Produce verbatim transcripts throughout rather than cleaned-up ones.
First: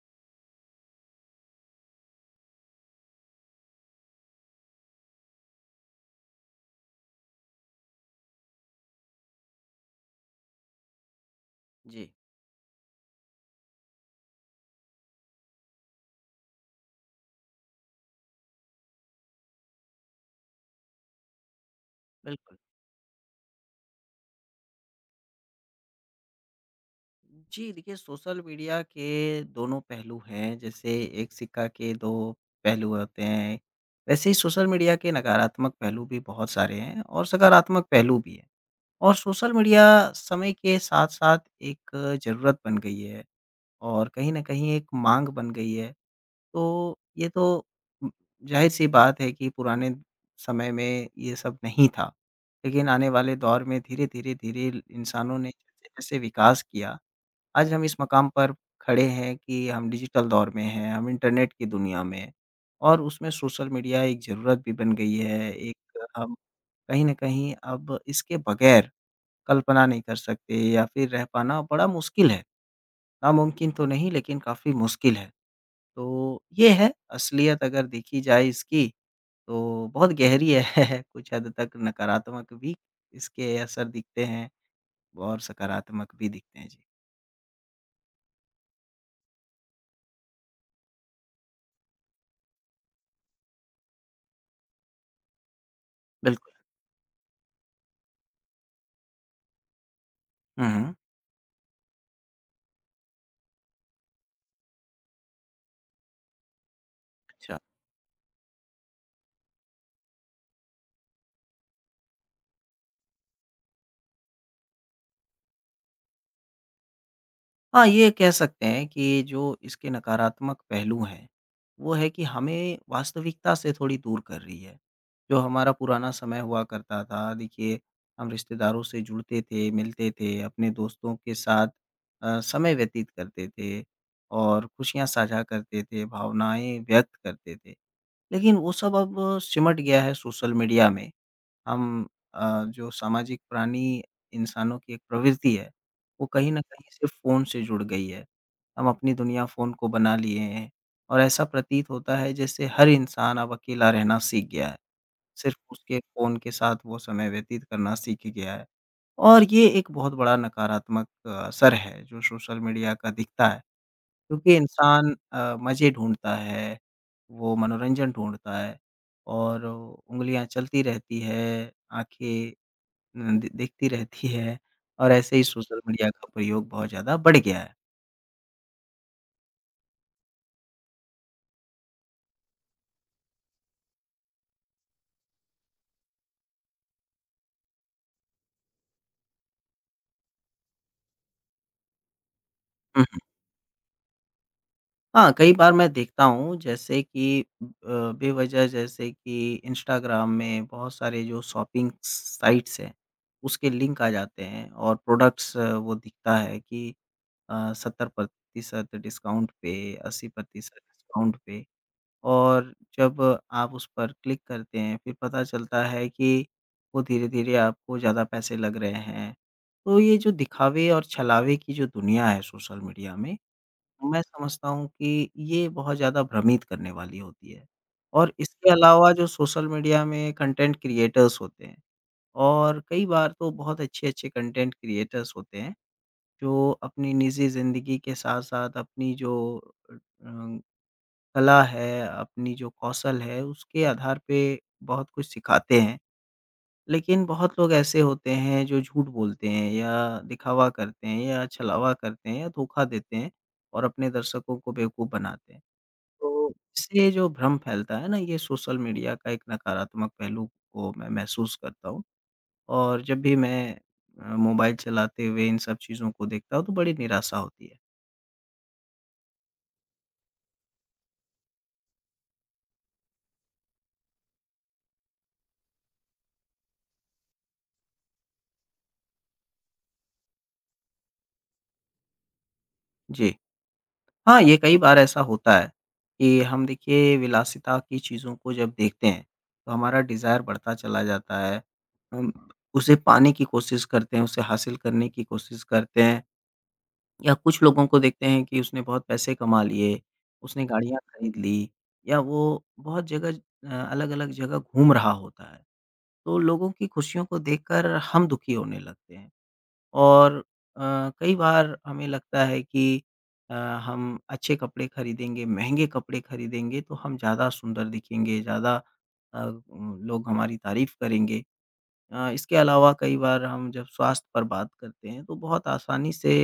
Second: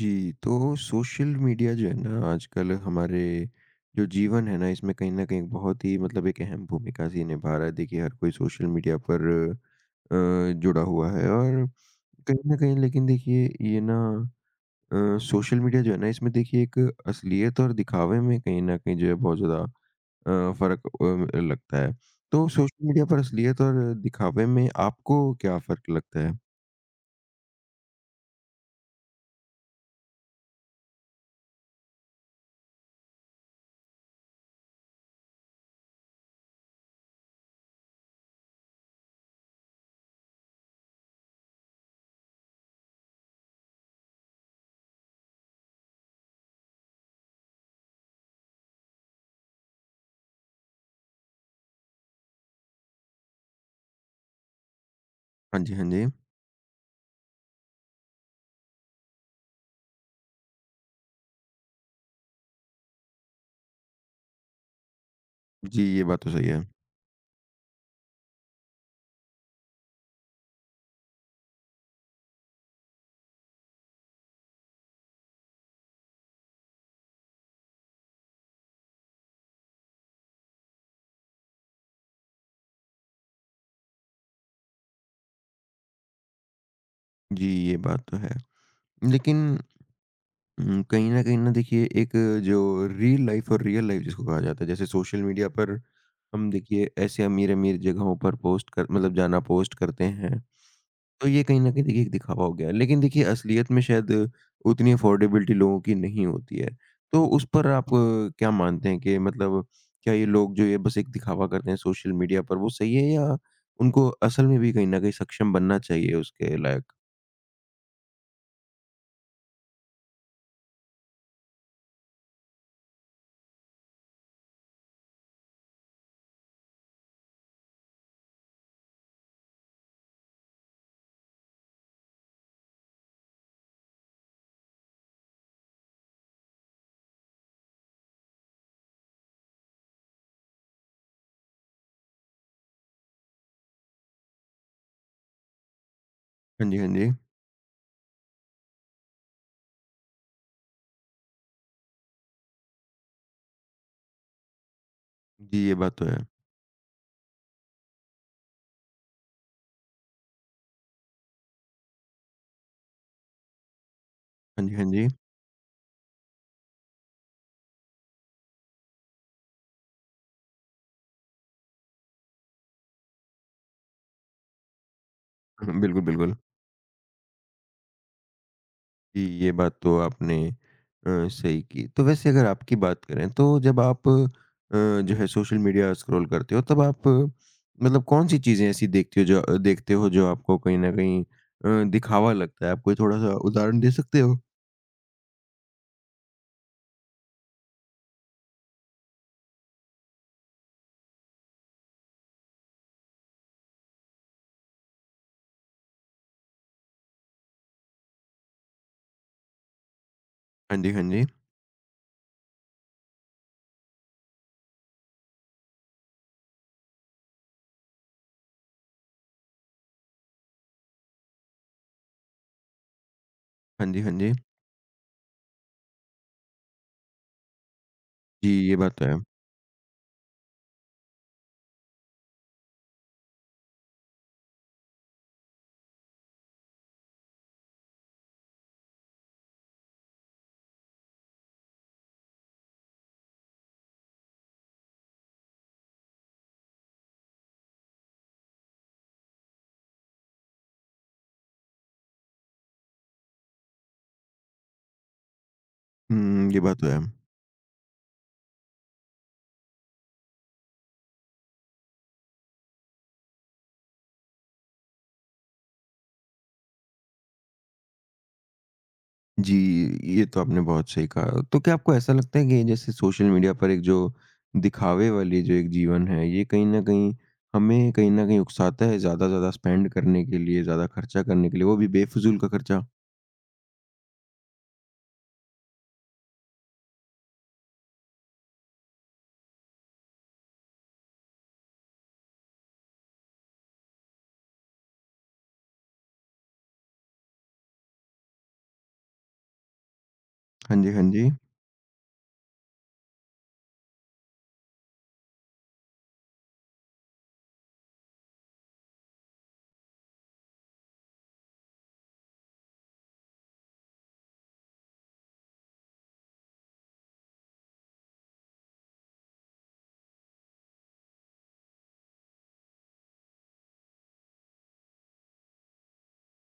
जी, तो social media जो है ना आजकल हमारे जो जीवन है ना इसमें कहीं न कहीं बहुत ही मतलब एक अहम भूमिका सी निभा रहा है। देखिए हर कोई सोशल मीडिया पर अ, जुड़ा हुआ है और जी, कहीं न कहीं लेकिन देखिए ये ना अ, सोशल मीडिया जो है ना इसमें देखिए एक असलियत और दिखावे में कहीं न कहीं जो है बहुत ज़्यादा अ, फ़र्क अ, लगता है। तो बिल्कुल। सोशल मीडिया पर असलियत और दिखावे में आपको क्या फ़र्क लगता है? जी, देखिए सोशल मीडिया के दोनों पहलू हैं, जैसे एक सिक्का के दो पहलू होते हैं, वैसे ही सोशल मीडिया के नकारात्मक पहलू भी बहुत सारे हैं और सकारात्मक पहलू भी हैं। और सोशल मीडिया समय के साथ-साथ एक ज़रूरत बन गई है और कहीं न कहीं एक माँग बन गई है। तो ये तो उम, ज़ाहिर-सी बात है कि पुराने समय में ये सब नहीं था। लेकिन आने वाले दौर में धीरे-धीरे, धीरे धीरे इंसानों ने हाँ जी, हाँ जी। जैसे-जैसे विकास किया, आज हम इस मकाम पर खड़े हैं कि हम डिजिटल दौर में हैं, हम इंटरनेट की दुनिया में हैं। और उसमें सोशल मीडिया एक ज़रूरत भी बन गई है, एक जी, ये बात तो हम सही है। कहीं न कहीं अब इसके बगैर कल्पना नहीं कर सकते या फिर रह पाना बड़ा मुश्किल है। नामुमकिन तो नहीं लेकिन काफ़ी मुश्किल है। तो ये है असलियत अगर देखी जाए इसकी, तो बहुत गहरी है कुछ हद तक नकारात्मक भी इसके असर दिखते हैं और सकारात्मक भी दिखते हैं। जी, जी, ये बात तो है। लेकिन उम, कहीं न कहीं ना देखिए एक जो रील लाइफ़ और रियल लाइफ़ जिसको कहा जाता है, जैसे सोशल मीडिया पर हम बिल्कुल। देखिए ऐसे अमीर-अमीर जगहों पर पोस्ट कर मतलब जाना पोस्ट करते हैं, हुँ, हुँ। तो ये कहीं न कहीं देखिए एक दिखावा हो गया है। लेकिन देखिए असलियत में शायद उतनी अफोर्डेबिलिटी लोगों की नहीं होती है। तो उस अच्छा। पर आप अ, क्या मानते हैं कि मतलब क्या ये लोग जो ये बस एक दिखावा करते हैं सोशल मीडिया पर वो सही है या उनको असल में भी कहीं न कहीं सक्षम बनना चाहिए उसके लायक? हाँ, ये कह सकते हैं कि जो इसके नकारात्मक पहलू हैं, वो है कि हमें वास्तविकता से थोड़ी दूर कर रही है। जो हमारा पुराना समय हुआ करता था, देखिए हम रिश्तेदारों से जुड़ते थे, मिलते थे, अपने दोस्तों के साथ अ, समय व्यतीत करते थे और खुशियाँ साझा करते थे, भावनाएँ व्यक्त करते थे। लेकिन वो सब अब सिमट गया है सोशल मीडिया में हम अ, जो सामाजिक प्राणी इंसानों की एक प्रवृत्ति है, वो कहीं न हाँ जी, हाँ कहीं जी। सिर्फ़ फ़ोन से जुड़ गई है। हम अपनी दुनिया फ़ोन को बना लिए हैं और ऐसा प्रतीत होता है जैसे हर इंसान अब अकेला रहना सीख गया है, सिर्फ़ जी, ये बात उसके तो है। फ़ोन के साथ वो समय व्यतीत करना सीख गया है। और ये एक बहुत बड़ा नकारात्मक असर है जो सोशल मीडिया का दिखता है, क्योंकि हाँ जी, हाँ जी। इंसान अ, मज़े ढूँढता है, वो मनोरंजन ढूँढता है और उंगलियाँ चलती रहती है, आँखें उम, दे देखती रहती है और ऐसे ही हुँ, सोशल बिल्कुल, मीडिया का बिल्कुल। प्रयोग बहुत ज़्यादा बढ़ गया है। जी, ये बात तो आपने अ, सही की। तो वैसे अगर आपकी बात करें तो जब आप अ, जो है सोशल मीडिया स्क्रॉल करते हो तब आप अ, मतलब कौन-सी चीज़ें ऐसी देखते हो जो अ, देखते हो जो आपको कहीं न कहीं अ, दिखावा लगता है? आप कोई हुँ, हुँ। थोड़ा-सा उदाहरण दे सकते हो? हाँ, कई बार मैं देखता हूँ जैसे कि अ, बेवजह जैसे कि इंस्टाग्राम में बहुत सारे जो शॉपिंग साइट्स हैं, उसके लिंक आ जाते हैं और प्रोडक्ट्स वो दिखता है कि अ, सत्तर प्रतिशत डिस्काउंट पे, अस्सी प्रतिशत हाँ जी, हाँ जी। डिस्काउंट पे और जब आप उस पर क्लिक करते हैं, फिर पता चलता है कि वो धीरे-धीरे आपको ज़्यादा पैसे लग रहे हैं। तो ये जो दिखावे और छलावे की जो दुनिया है सोशल मीडिया में, हाँ जी, हाँ मैं जी। समझता हूँ कि ये बहुत ज़्यादा भ्रमित करने वाली होती है। और जी, इसके ये बात तो अलावा है। जो सोशल मीडिया में कंटेंट क्रिएटर्स होते हैं और कई बार तो बहुत अच्छे-अच्छे कंटेंट क्रिएटर्स होते हैं, जो अपनी निजी ज़िंदगी के साथ-साथ अपनी जो अ, कला है, अपनी जो कौशल है, उसके आधार पे बहुत कुछ सिखाते हैं। लेकिन बहुत लोग ऐसे होते हैं जो झूठ बोलते हैं या दिखावा करते हैं या छलावा करते हैं या धोखा देते हैं और अपने दर्शकों को बेवकूफ़ बनाते हैं। हुँ, तो ये बात तो है। इससे जो भ्रम फैलता है ना, ये सोशल मीडिया का एक नकारात्मक पहलू को मैं महसूस करता हूँ और जब भी मैं अ, मोबाइल चलाते हुए इन सब चीज़ों को देखता हूँ, तो बड़ी निराशा होती है। जी, ये तो आपने बहुत सही कहा। तो क्या आपको ऐसा लगता है कि जैसे सोशल मीडिया पर एक जो दिखावे वाली जो एक जीवन है, ये कहीं न कहीं हमें कहीं न कहीं उकसाता है ज़्यादा से ज़्यादा स्पेंड करने के लिए, ज़्यादा खर्चा करने के लिए, वो भी बेफ़िज़ूल का खर्चा? जी। हाँ, ये कई बार ऐसा होता है कि हम देखिए विलासिता की चीज़ों को जब देखते हैं, तो हमारा डिज़ायर बढ़ता चला जाता है। हम उसे पाने की कोशिश करते हैं, उसे हासिल करने की कोशिश करते हैं या कुछ लोगों को देखते हैं कि उसने बहुत पैसे कमा लिए, उसने हाँ जी, गाड़ियाँ हाँ जी। खरीद ली या वो बहुत जगह अ, अलग-अलग जगह घूम रहा होता है। तो लोगों की खुशियों को देखकर हम दुखी होने लगते हैं। और अ, कई बार हमें लगता है कि अ, हम अच्छे कपड़े खरीदेंगे, महँगे कपड़े खरीदेंगे तो हम ज़्यादा सुंदर दिखेंगे, ज़्यादा अ, उम, लोग हमारी तारीफ़ करेंगे। अ, इसके अलावा कई बार हम जब स्वास्थ्य पर बात करते हैं तो बहुत आसानी से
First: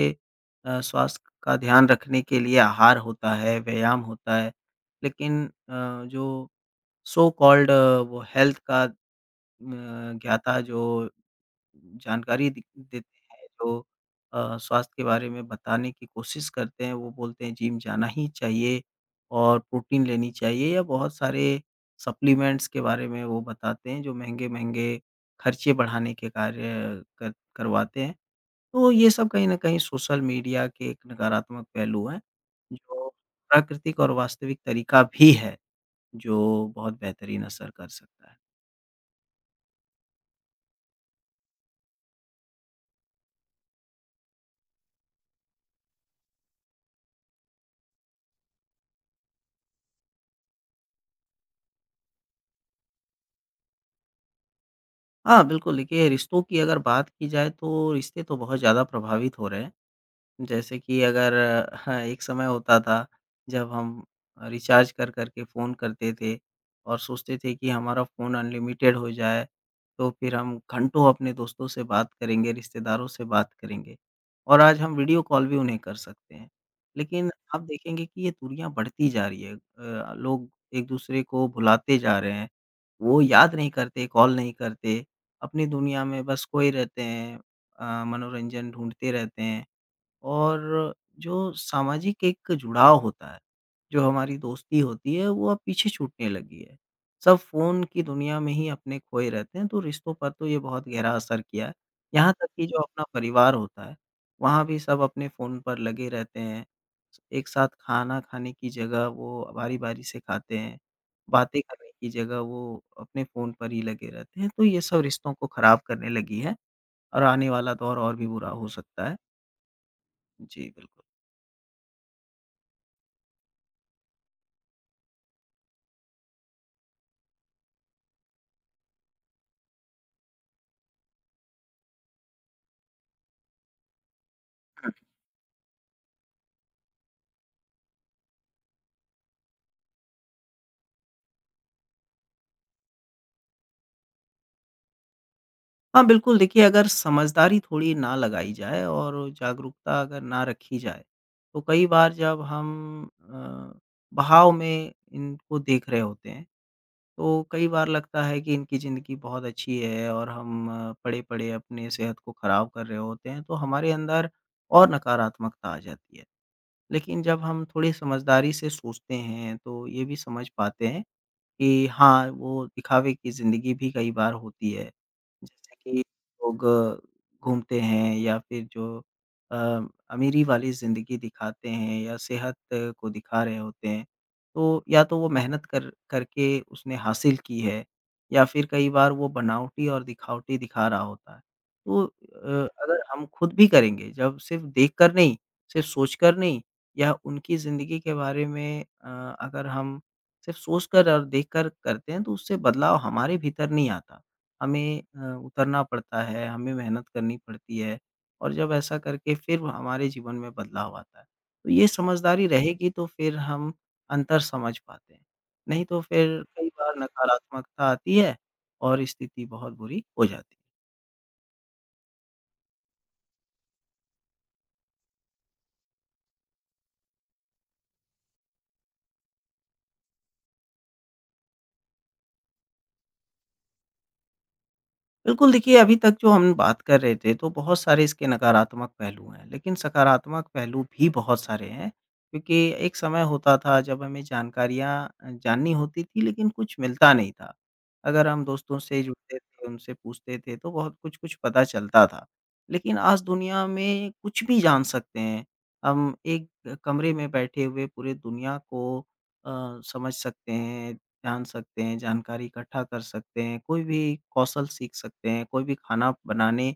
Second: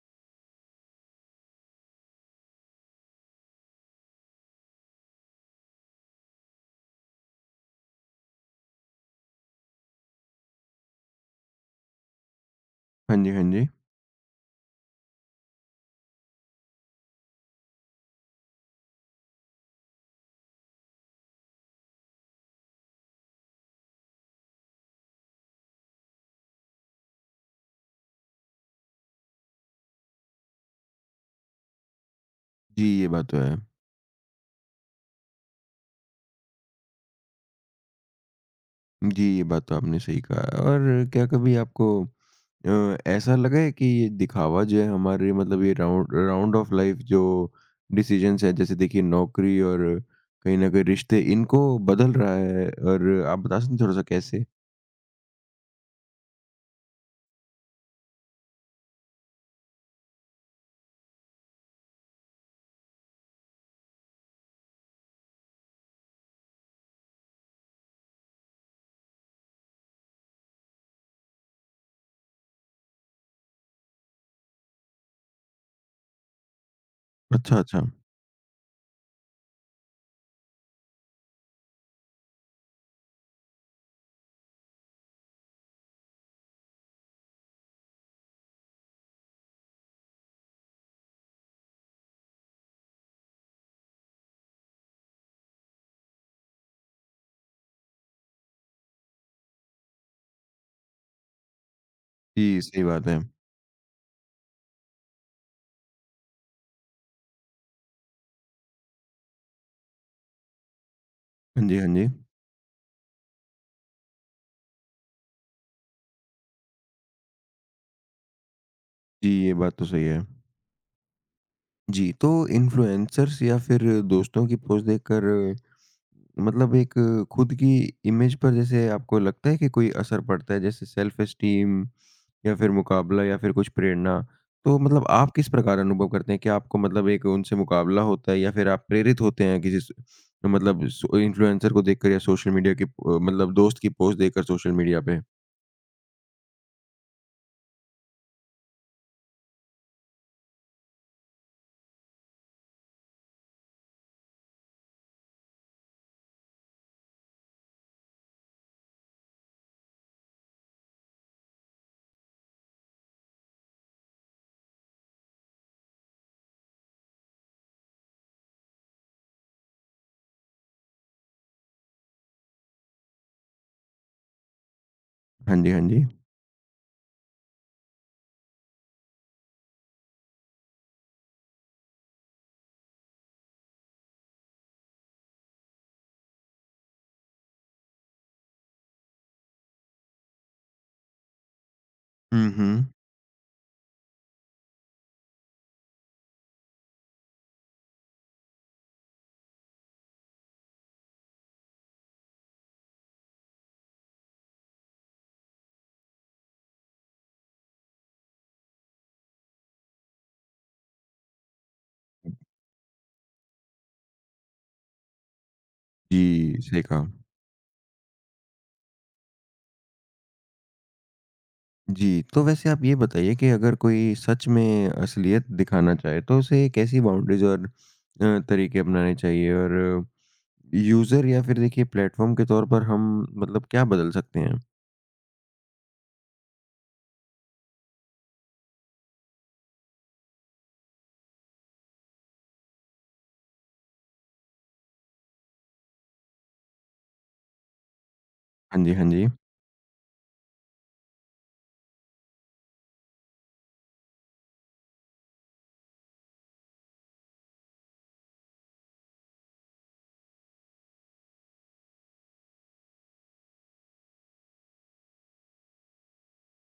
अ, स्वास्थ्य का ध्यान रखने के लिए आहार होता है, व्यायाम होता है। लेकिन अ, जो सो कॉल्ड वो हेल्थ का अ, ज्ञाता जो जानकारी दि हाँ देते जी, हाँ हैं जी। जो अ, स्वास्थ्य के बारे में बताने की कोशिश करते हैं, वो बोलते हैं जिम जाना ही चाहिए और प्रोटीन लेनी चाहिए या बहुत सारे सप्लीमेंट्स के बारे में वो बताते हैं जो महँगे-महँगे खर्चे बढ़ाने के कार्य कर करवाते हैं। तो ये सब कहीं न कहीं सोशल मीडिया के एक नकारात्मक पहलू हैं, जी, जो ये बात तो है। प्राकृतिक और वास्तविक तरीका भी है, जो बहुत बेहतरीन असर कर सकता है। जी, ये बात तो आपने सही कहा। और क्या कभी आपको अ, ऐसा लगा है कि ये दिखावा जो है हमारे मतलब ये राउंड राउंड ऑफ लाइफ जो डिसीजंस हैं जैसे देखिए नौकरी और कहीं न कहीं रिश्ते इनको बदल रहा है और आप बता सकते हैं थोड़ा-सा कैसे? हाँ, बिल्कुल देखिए रिश्तों की अगर बात की जाए तो रिश्ते तो बहुत ज़्यादा प्रभावित हो रहे हैं। जैसे कि अगर हाँ, एक समय होता था जब हम रिचार्ज कर कर के फ़ोन करते थे और सोचते थे कि हमारा फ़ोन अनलिमिटेड हो जाए, तो फिर हम घंटों अपने दोस्तों से बात करेंगे, रिश्तेदारों से बात करेंगे और आज हम वीडियो कॉल भी उन्हें कर सकते हैं। लेकिन अच्छा, आप अच्छा। देखेंगे कि ये दूरियाँ बढ़ती जा रही है अ, लोग एक-दूसरे को भुलाते जा रहे हैं। वो याद नहीं करते, कॉल नहीं करते, अपनी दुनिया में बस खोए रहते हैं अ, मनोरंजन ढूँढते रहते हैं। और जो सामाजिक एक जुड़ाव होता है, जो हमारी दोस्ती होती है, वो अब पीछे छूटने लगी है। सब फ़ोन की दुनिया में ही अपने खोए रहते हैं, तो रिश्तों पर तो ये बहुत गहरा असर किया है। यहाँ तक जी, कि जो सही अपना बात है। परिवार होता है, वहाँ भी सब अपने फ़ोन पर लगे रहते हैं। एक साथ खाना खाने की जगह वो बारी-बारी से खाते हैं, बातें हाँ जी, हाँ करने जी। की जगह वो अपने फ़ोन पर ही लगे रहते हैं, तो ये सब रिश्तों को ख़राब करने लगी है और आने वाला दौर और भी बुरा हो सकता है। जी, ये बात तो सही है। जी, बिल्कुल। जी, तो इन्फ्लुएंसर्स या फिर दोस्तों की पोस्ट देखकर मतलब एक खुद की इमेज पर जैसे आपको लगता है कि कोई असर पड़ता है जैसे सेल्फ एस्टीम या फिर मुकाबला या फिर कुछ प्रेरणा तो मतलब आप किस प्रकार अनुभव करते हैं? क्या आपको मतलब एक उनसे मुकाबला होता है या फिर आप प्रेरित होते हैं किसी स- मतलब इन्फ्लुएंसर को देखकर या सोशल मीडिया की अ, मतलब दोस्त की पोस्ट देखकर सोशल मीडिया पे? हाँ, बिल्कुल देखिए अगर समझदारी थोड़ी ना लगाई जाए और जागरूकता अगर ना रखी जाए, तो कई बार जब हम अ, बहाव में इनको देख रहे होते हैं, तो कई बार लगता है कि इनकी ज़िंदगी बहुत अच्छी है और हम पड़े-पड़े अपने सेहत को ख़राब कर रहे होते हैं, तो हमारे अंदर और नकारात्मकता आ जाती है। लेकिन जब हम थोड़ी समझदारी से सोचते हैं, तो ये भी समझ पाते हैं कि हाँ, वो दिखावे की ज़िंदगी भी कई बार होती है। हाँ जी, जैसे हाँ कि जी। लोग घूमते हैं या फिर जो अ, अमीरी वाली ज़िंदगी दिखाते हैं या सेहत को दिखा रहे होते हैं, तो या तो वो मेहनत कर करके उसने हासिल की है या फिर कई बार वो बनावटी और दिखावटी दिखा रहा होता है। तो अ, हुँ, हुँ। अगर हम खुद भी करेंगे, जब सिर्फ़ देखकर नहीं, सिर्फ़ सोचकर नहीं या उनकी ज़िंदगी के बारे में अ, अगर हम सिर्फ सोचकर और देखकर करते हैं तो उससे बदलाव हमारे भीतर नहीं आता। हमें अ, उतरना पड़ता है, हमें मेहनत करनी पड़ती है और जब ऐसा करके फिर हमारे जीवन में बदलाव आता है। तो ये समझदारी रहेगी तो फिर हम अंतर समझ पाते हैं, नहीं तो जी, फिर कई सही बार कहा। नकारात्मकता आती है और स्थिति बहुत बुरी हो जाती है। जी, तो वैसे आप ये बताइए कि अगर कोई सच में असलियत दिखाना चाहे, तो उसे कैसी बाउंड्रीज़ और अ, तरीके अपनाने चाहिए? और यूज़र या फिर देखिए प्लेटफ़ॉर्म के तौर पर हम मतलब क्या बदल सकते हैं? बिल्कुल, देखिए अभी तक जो हम बात कर रहे थे तो बहुत सारे इसके नकारात्मक पहलू हैं, लेकिन सकारात्मक पहलू भी बहुत सारे हैं। क्योंकि एक समय होता था जब हमें जानकारियाँ अ, जाननी होती थी लेकिन कुछ मिलता नहीं था। अगर हम दोस्तों हाँ जी, से हाँ जी। जुड़ते थे, उनसे पूछते थे तो बहुत कुछ-कुछ पता चलता था। लेकिन आज दुनिया में कुछ भी जान सकते हैं। हम एक कमरे में बैठे हुए पूरे दुनिया को अ, समझ सकते हैं। जान सकते हैं, जानकारी इकट्ठा कर सकते हैं, कोई भी कौशल सीख सकते हैं, कोई भी खाना बनाने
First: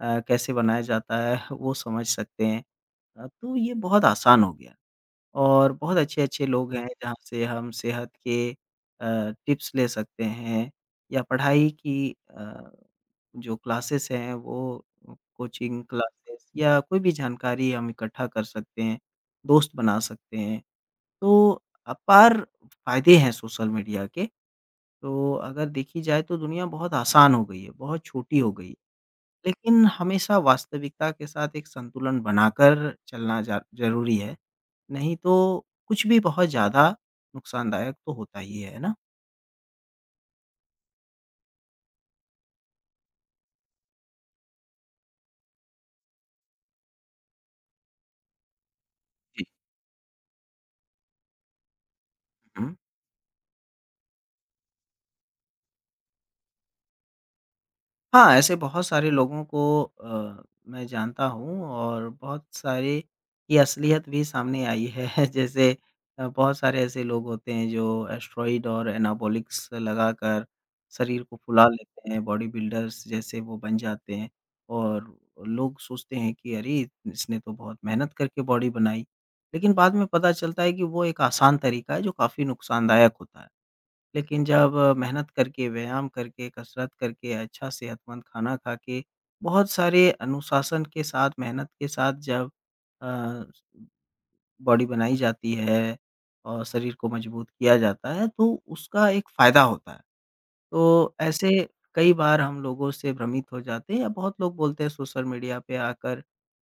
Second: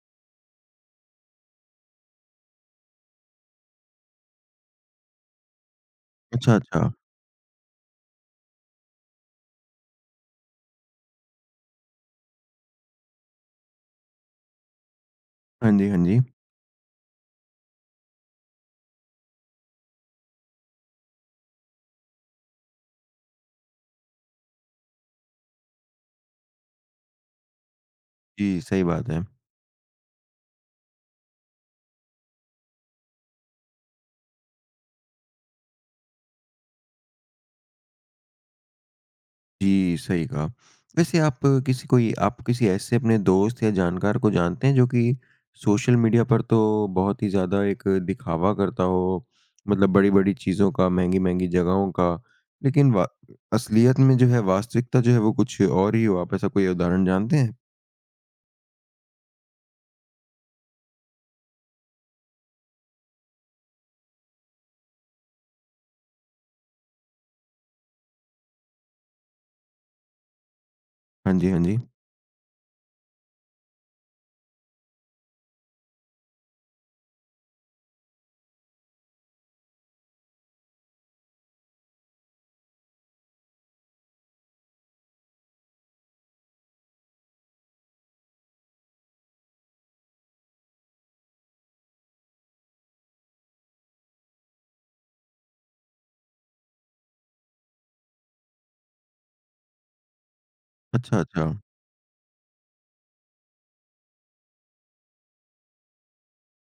अ, कैसे बनाया जाता है वो समझ सकते हैं। अ, तो ये बहुत आसान हो गया और बहुत अच्छे-अच्छे अच्छा, लोग हैं अच्छा। जहाँ से हम सेहत के अ, टिप्स ले सकते हैं या पढ़ाई की अ, जो क्लासेस हैं वो हाँ कोचिंग जी, हाँ जी। क्लासेस या कोई भी जानकारी हम इकट्ठा कर सकते हैं, दोस्त बना सकते हैं। तो अपार फ़ायदे हैं सोशल मीडिया के। तो अगर देखी जाए तो दुनिया बहुत आसान हो गई है, बहुत छोटी हो जी, गई है। सही बात है। लेकिन हमेशा वास्तविकता के साथ एक संतुलन बनाकर चलना जा ज़रूरी है, नहीं तो कुछ भी बहुत ज़्यादा नुकसानदायक तो होता ही है, है ना? जी, सही कहा। वैसे आप किसी कोई आप किसी ऐसे अपने दोस्त या जानकार को जानते हैं जो कि सोशल मीडिया पर तो बहुत ही ज़्यादा एक दिखावा करता हो, जी। मतलब बड़ी-बड़ी चीज़ों का, महँगी-महँगी जगहों का, हुँ। लेकिन वा असलियत में जो है वास्तविकता जो है वो कुछ और ही हो, आप ऐसा कोई उदाहरण जानते हैं? हाँ, ऐसे बहुत सारे लोगों को अ, मैं जानता हूँ और बहुत सारे की असलियत भी सामने आई है। जैसे अ, बहुत सारे ऐसे लोग होते हैं जो एस्टेरॉइड और एनाबॉलिक्स लगाकर शरीर हाँ को जी, हाँ फुला जी। लेते हैं, बॉडी बिल्डर्स जैसे वो बन जाते हैं। और लोग सोचते हैं कि अरे! इसने तो बहुत मेहनत करके बॉडी बनाई। लेकिन बाद में पता चलता है कि वो एक आसान तरीका है जो काफ़ी नुकसानदायक होता है। लेकिन जब अ, मेहनत करके, व्यायाम करके, कसरत करके, अच्छा सेहतमंद खाना खा के, बहुत सारे अनुशासन के साथ, मेहनत के साथ जब अ, बॉडी बनाई जाती है और शरीर को मजबूत किया जाता है, तो उसका एक फ़ायदा होता है। तो अच्छा, अच्छा। ऐसे कई बार हम लोगों से भ्रमित हो जाते हैं या बहुत लोग बोलते हैं सोशल मीडिया पे आकर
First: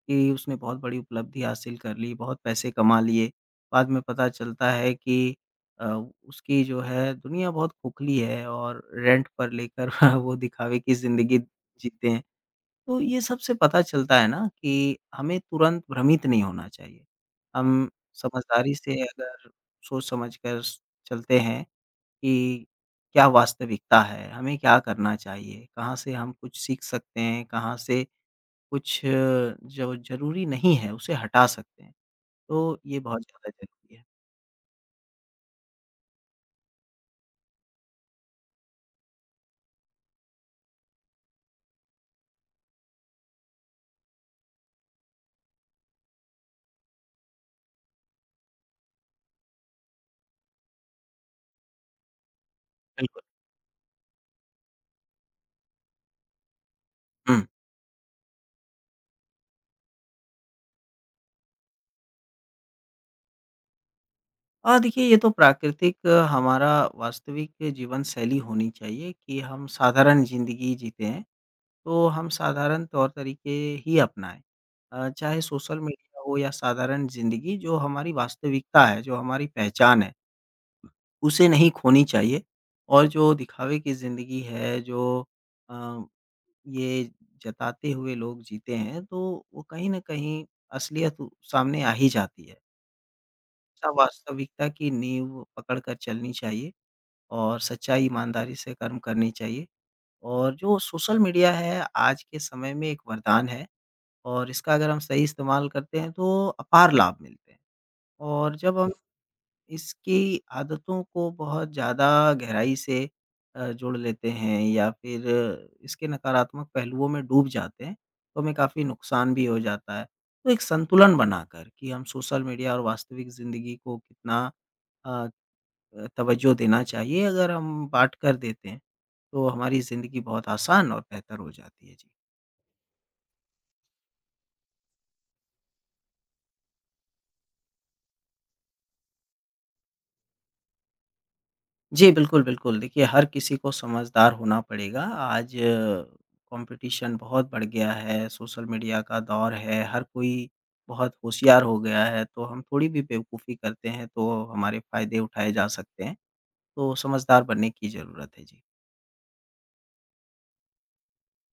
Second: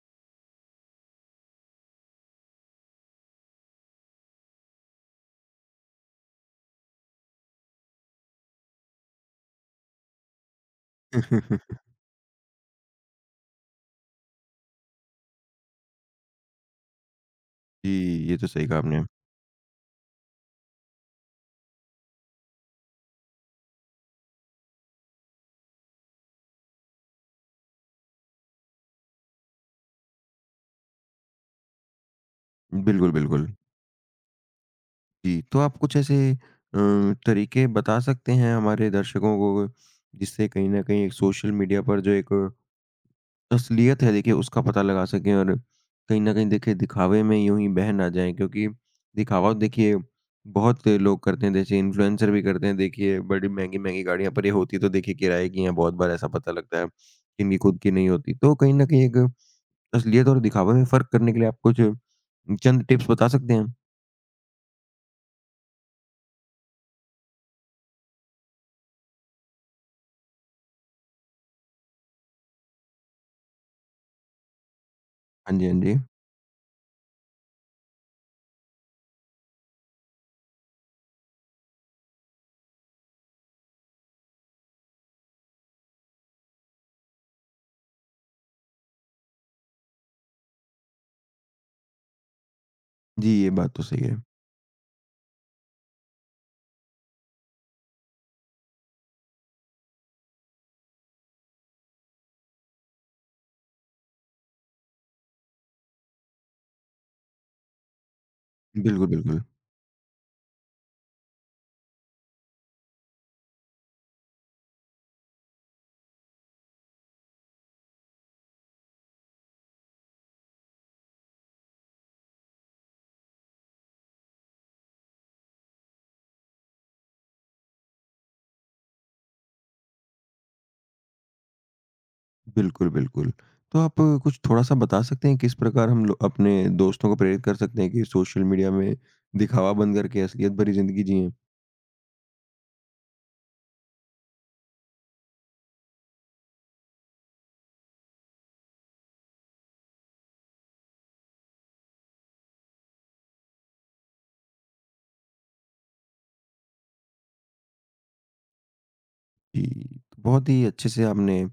कि उसने बहुत बड़ी उपलब्धि हासिल कर ली, बहुत पैसे कमा लिए। बाद में पता चलता है कि अ, उसकी जो है दुनिया बहुत खोखली है और रेंट पर लेकर वो दिखावे की ज़िंदगी जीते हैं। तो ये सब से पता चलता है ना कि हमें तुरंत भ्रमित नहीं होना चाहिए। हम जी, ये तो सही समझदारी कहा से आपने। अगर सोच समझ कर स चलते हैं कि क्या वास्तविकता है? हमें क्या करना चाहिए? कहाँ से हम कुछ सीख सकते हैं? कहाँ से कुछ अ, जो ज़रूरी नहीं है उसे हटा सकते हैं? तो ये बिल्कुल, बहुत बिल्कुल। ज़्यादा ज़रूरी है। जी, तो आप कुछ ऐसे अ, तरीके बता सकते हैं हमारे दर्शकों को, जिससे कहीं न कहीं एक सोशल मीडिया पर जो एक असलियत है देखिए उसका पता लगा सकें और कहीं न कहीं देखिए दिखावे में यूँ ही बह ना जाएँ क्योंकि दिखावा देखिए बहुत लोग करते हैं, जैसे इन्फ्लुएंसर भी करते हैं देखिए बिल्कुल। बड़ी महँगी-महँगी गाड़ियाँ पर ये होती तो देखिए किराए की हैं, बहुत बार ऐसा पता लगता है, हुँ। कि इनकी खुद की नहीं होती। तो कहीं न कहीं एक असलियत और दिखावे में फ़र्क करने के लिए आप कुछ चंद टिप्स बता सकते हैं? और देखिए ये तो प्राकृतिक अ, हमारा वास्तविक जीवन शैली होनी चाहिए कि हम साधारण ज़िंदगी जीते हैं, तो हम साधारण तौर-तरीके ही अपनाएँ। अ, चाहे हाँ जी, सोशल हाँ जी। मीडिया हो या साधारण ज़िंदगी जो हमारी वास्तविकता है, जो हमारी पहचान है। उसे नहीं खोनी चाहिए और जो दिखावे की ज़िंदगी है, जो अ, ये जताते हुए लोग जीते हैं, तो वो कहीं न कहीं असलियत उ- सामने आ ही जाती है। जी, ये बात तो सा सही है। वास्तविकता की नींव पकड़ कर चलनी चाहिए और सच्चाई, ईमानदारी से कर्म करनी चाहिए और जो सोशल मीडिया है, आज के समय में एक वरदान है और इसका अगर हम सही इस्तेमाल करते हैं, तो अपार लाभ मिलते हैं और जब हम बिल्कुल, बिल्कुल। इसकी आदतों को बहुत ज़्यादा गहराई से अ, जोड़ लेते हैं या फिर इसके नकारात्मक पहलुओं में डूब जाते हैं, तो हमें काफ़ी नुकसान भी हो जाता है। तो एक संतुलन बनाकर कि हम सोशल मीडिया और वास्तविक ज़िंदगी को कितना अ, तवज्जो देना चाहिए, अगर हम बाँट कर देते हैं, तो हमारी ज़िंदगी बहुत आसान और बेहतर हो जाती है। जी। बिल्कुल, बिल्कुल। तो आप अ, कुछ थोड़ा-सा बता सकते हैं किस प्रकार हम लो अपने दोस्तों को प्रेरित कर सकते हैं कि सोशल मीडिया में दिखावा बंद करके असलियत भरी ज़िंदगी जिएँ? जी, बिल्कुल, बिल्कुल। देखिए, हर किसी को समझदार होना पड़ेगा। आज कॉम्पिटिशन बहुत बढ़ गया है, सोशल मीडिया का दौर है, हर कोई बहुत होशियार हो गया है, तो हम थोड़ी भी बेवकूफ़ी करते हैं, तो हमारे फ़ायदे उठाए जा सकते हैं। तो समझदार बनने की ज़रूरत है। जी। जी, तो बहुत ही अच्छे से आपने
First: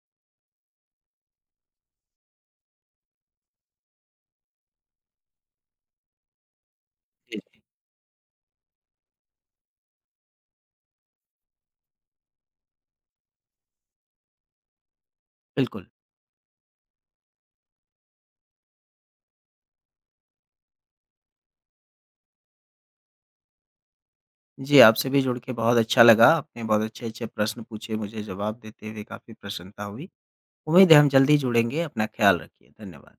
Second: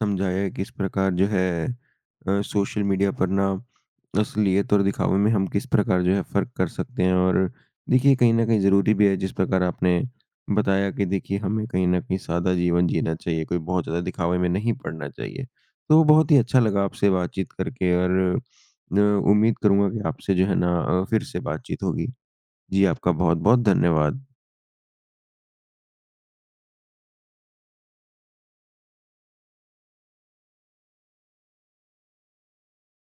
समझाया है किस प्रकार जो है अ, सोशल मीडिया पर ना असलियत और दिखावे में हम किस प्रकार जो है फ़र्क कर सकते हैं और जी, जी। देखिए कहीं न कहीं ज़रूरी भी है जिस प्रकार आपने बताया कि देखिए हमें कहीं न कहीं सादा जीवन जीना चाहिए, कोई बहुत ज़्यादा दिखावे में नहीं पड़ना चाहिए। बिल्कुल। तो बहुत ही अच्छा लगा आपसे बातचीत करके और अ, उम्मीद करूँगा कि आपसे जो है ना अ, फिर से बातचीत होगी। जी, आपका बहुत-बहुत धन्यवाद। जी, आपसे भी जुड़ के बहुत अच्छा लगा। आपने बहुत अच्छे-अच्छे प्रश्न पूछे, मुझे जवाब देते हुए काफ़ी प्रसन्नता हुई। उम्मीद है हम जल्द ही जुड़ेंगे। अपना ख़्याल रखिए। धन्यवाद।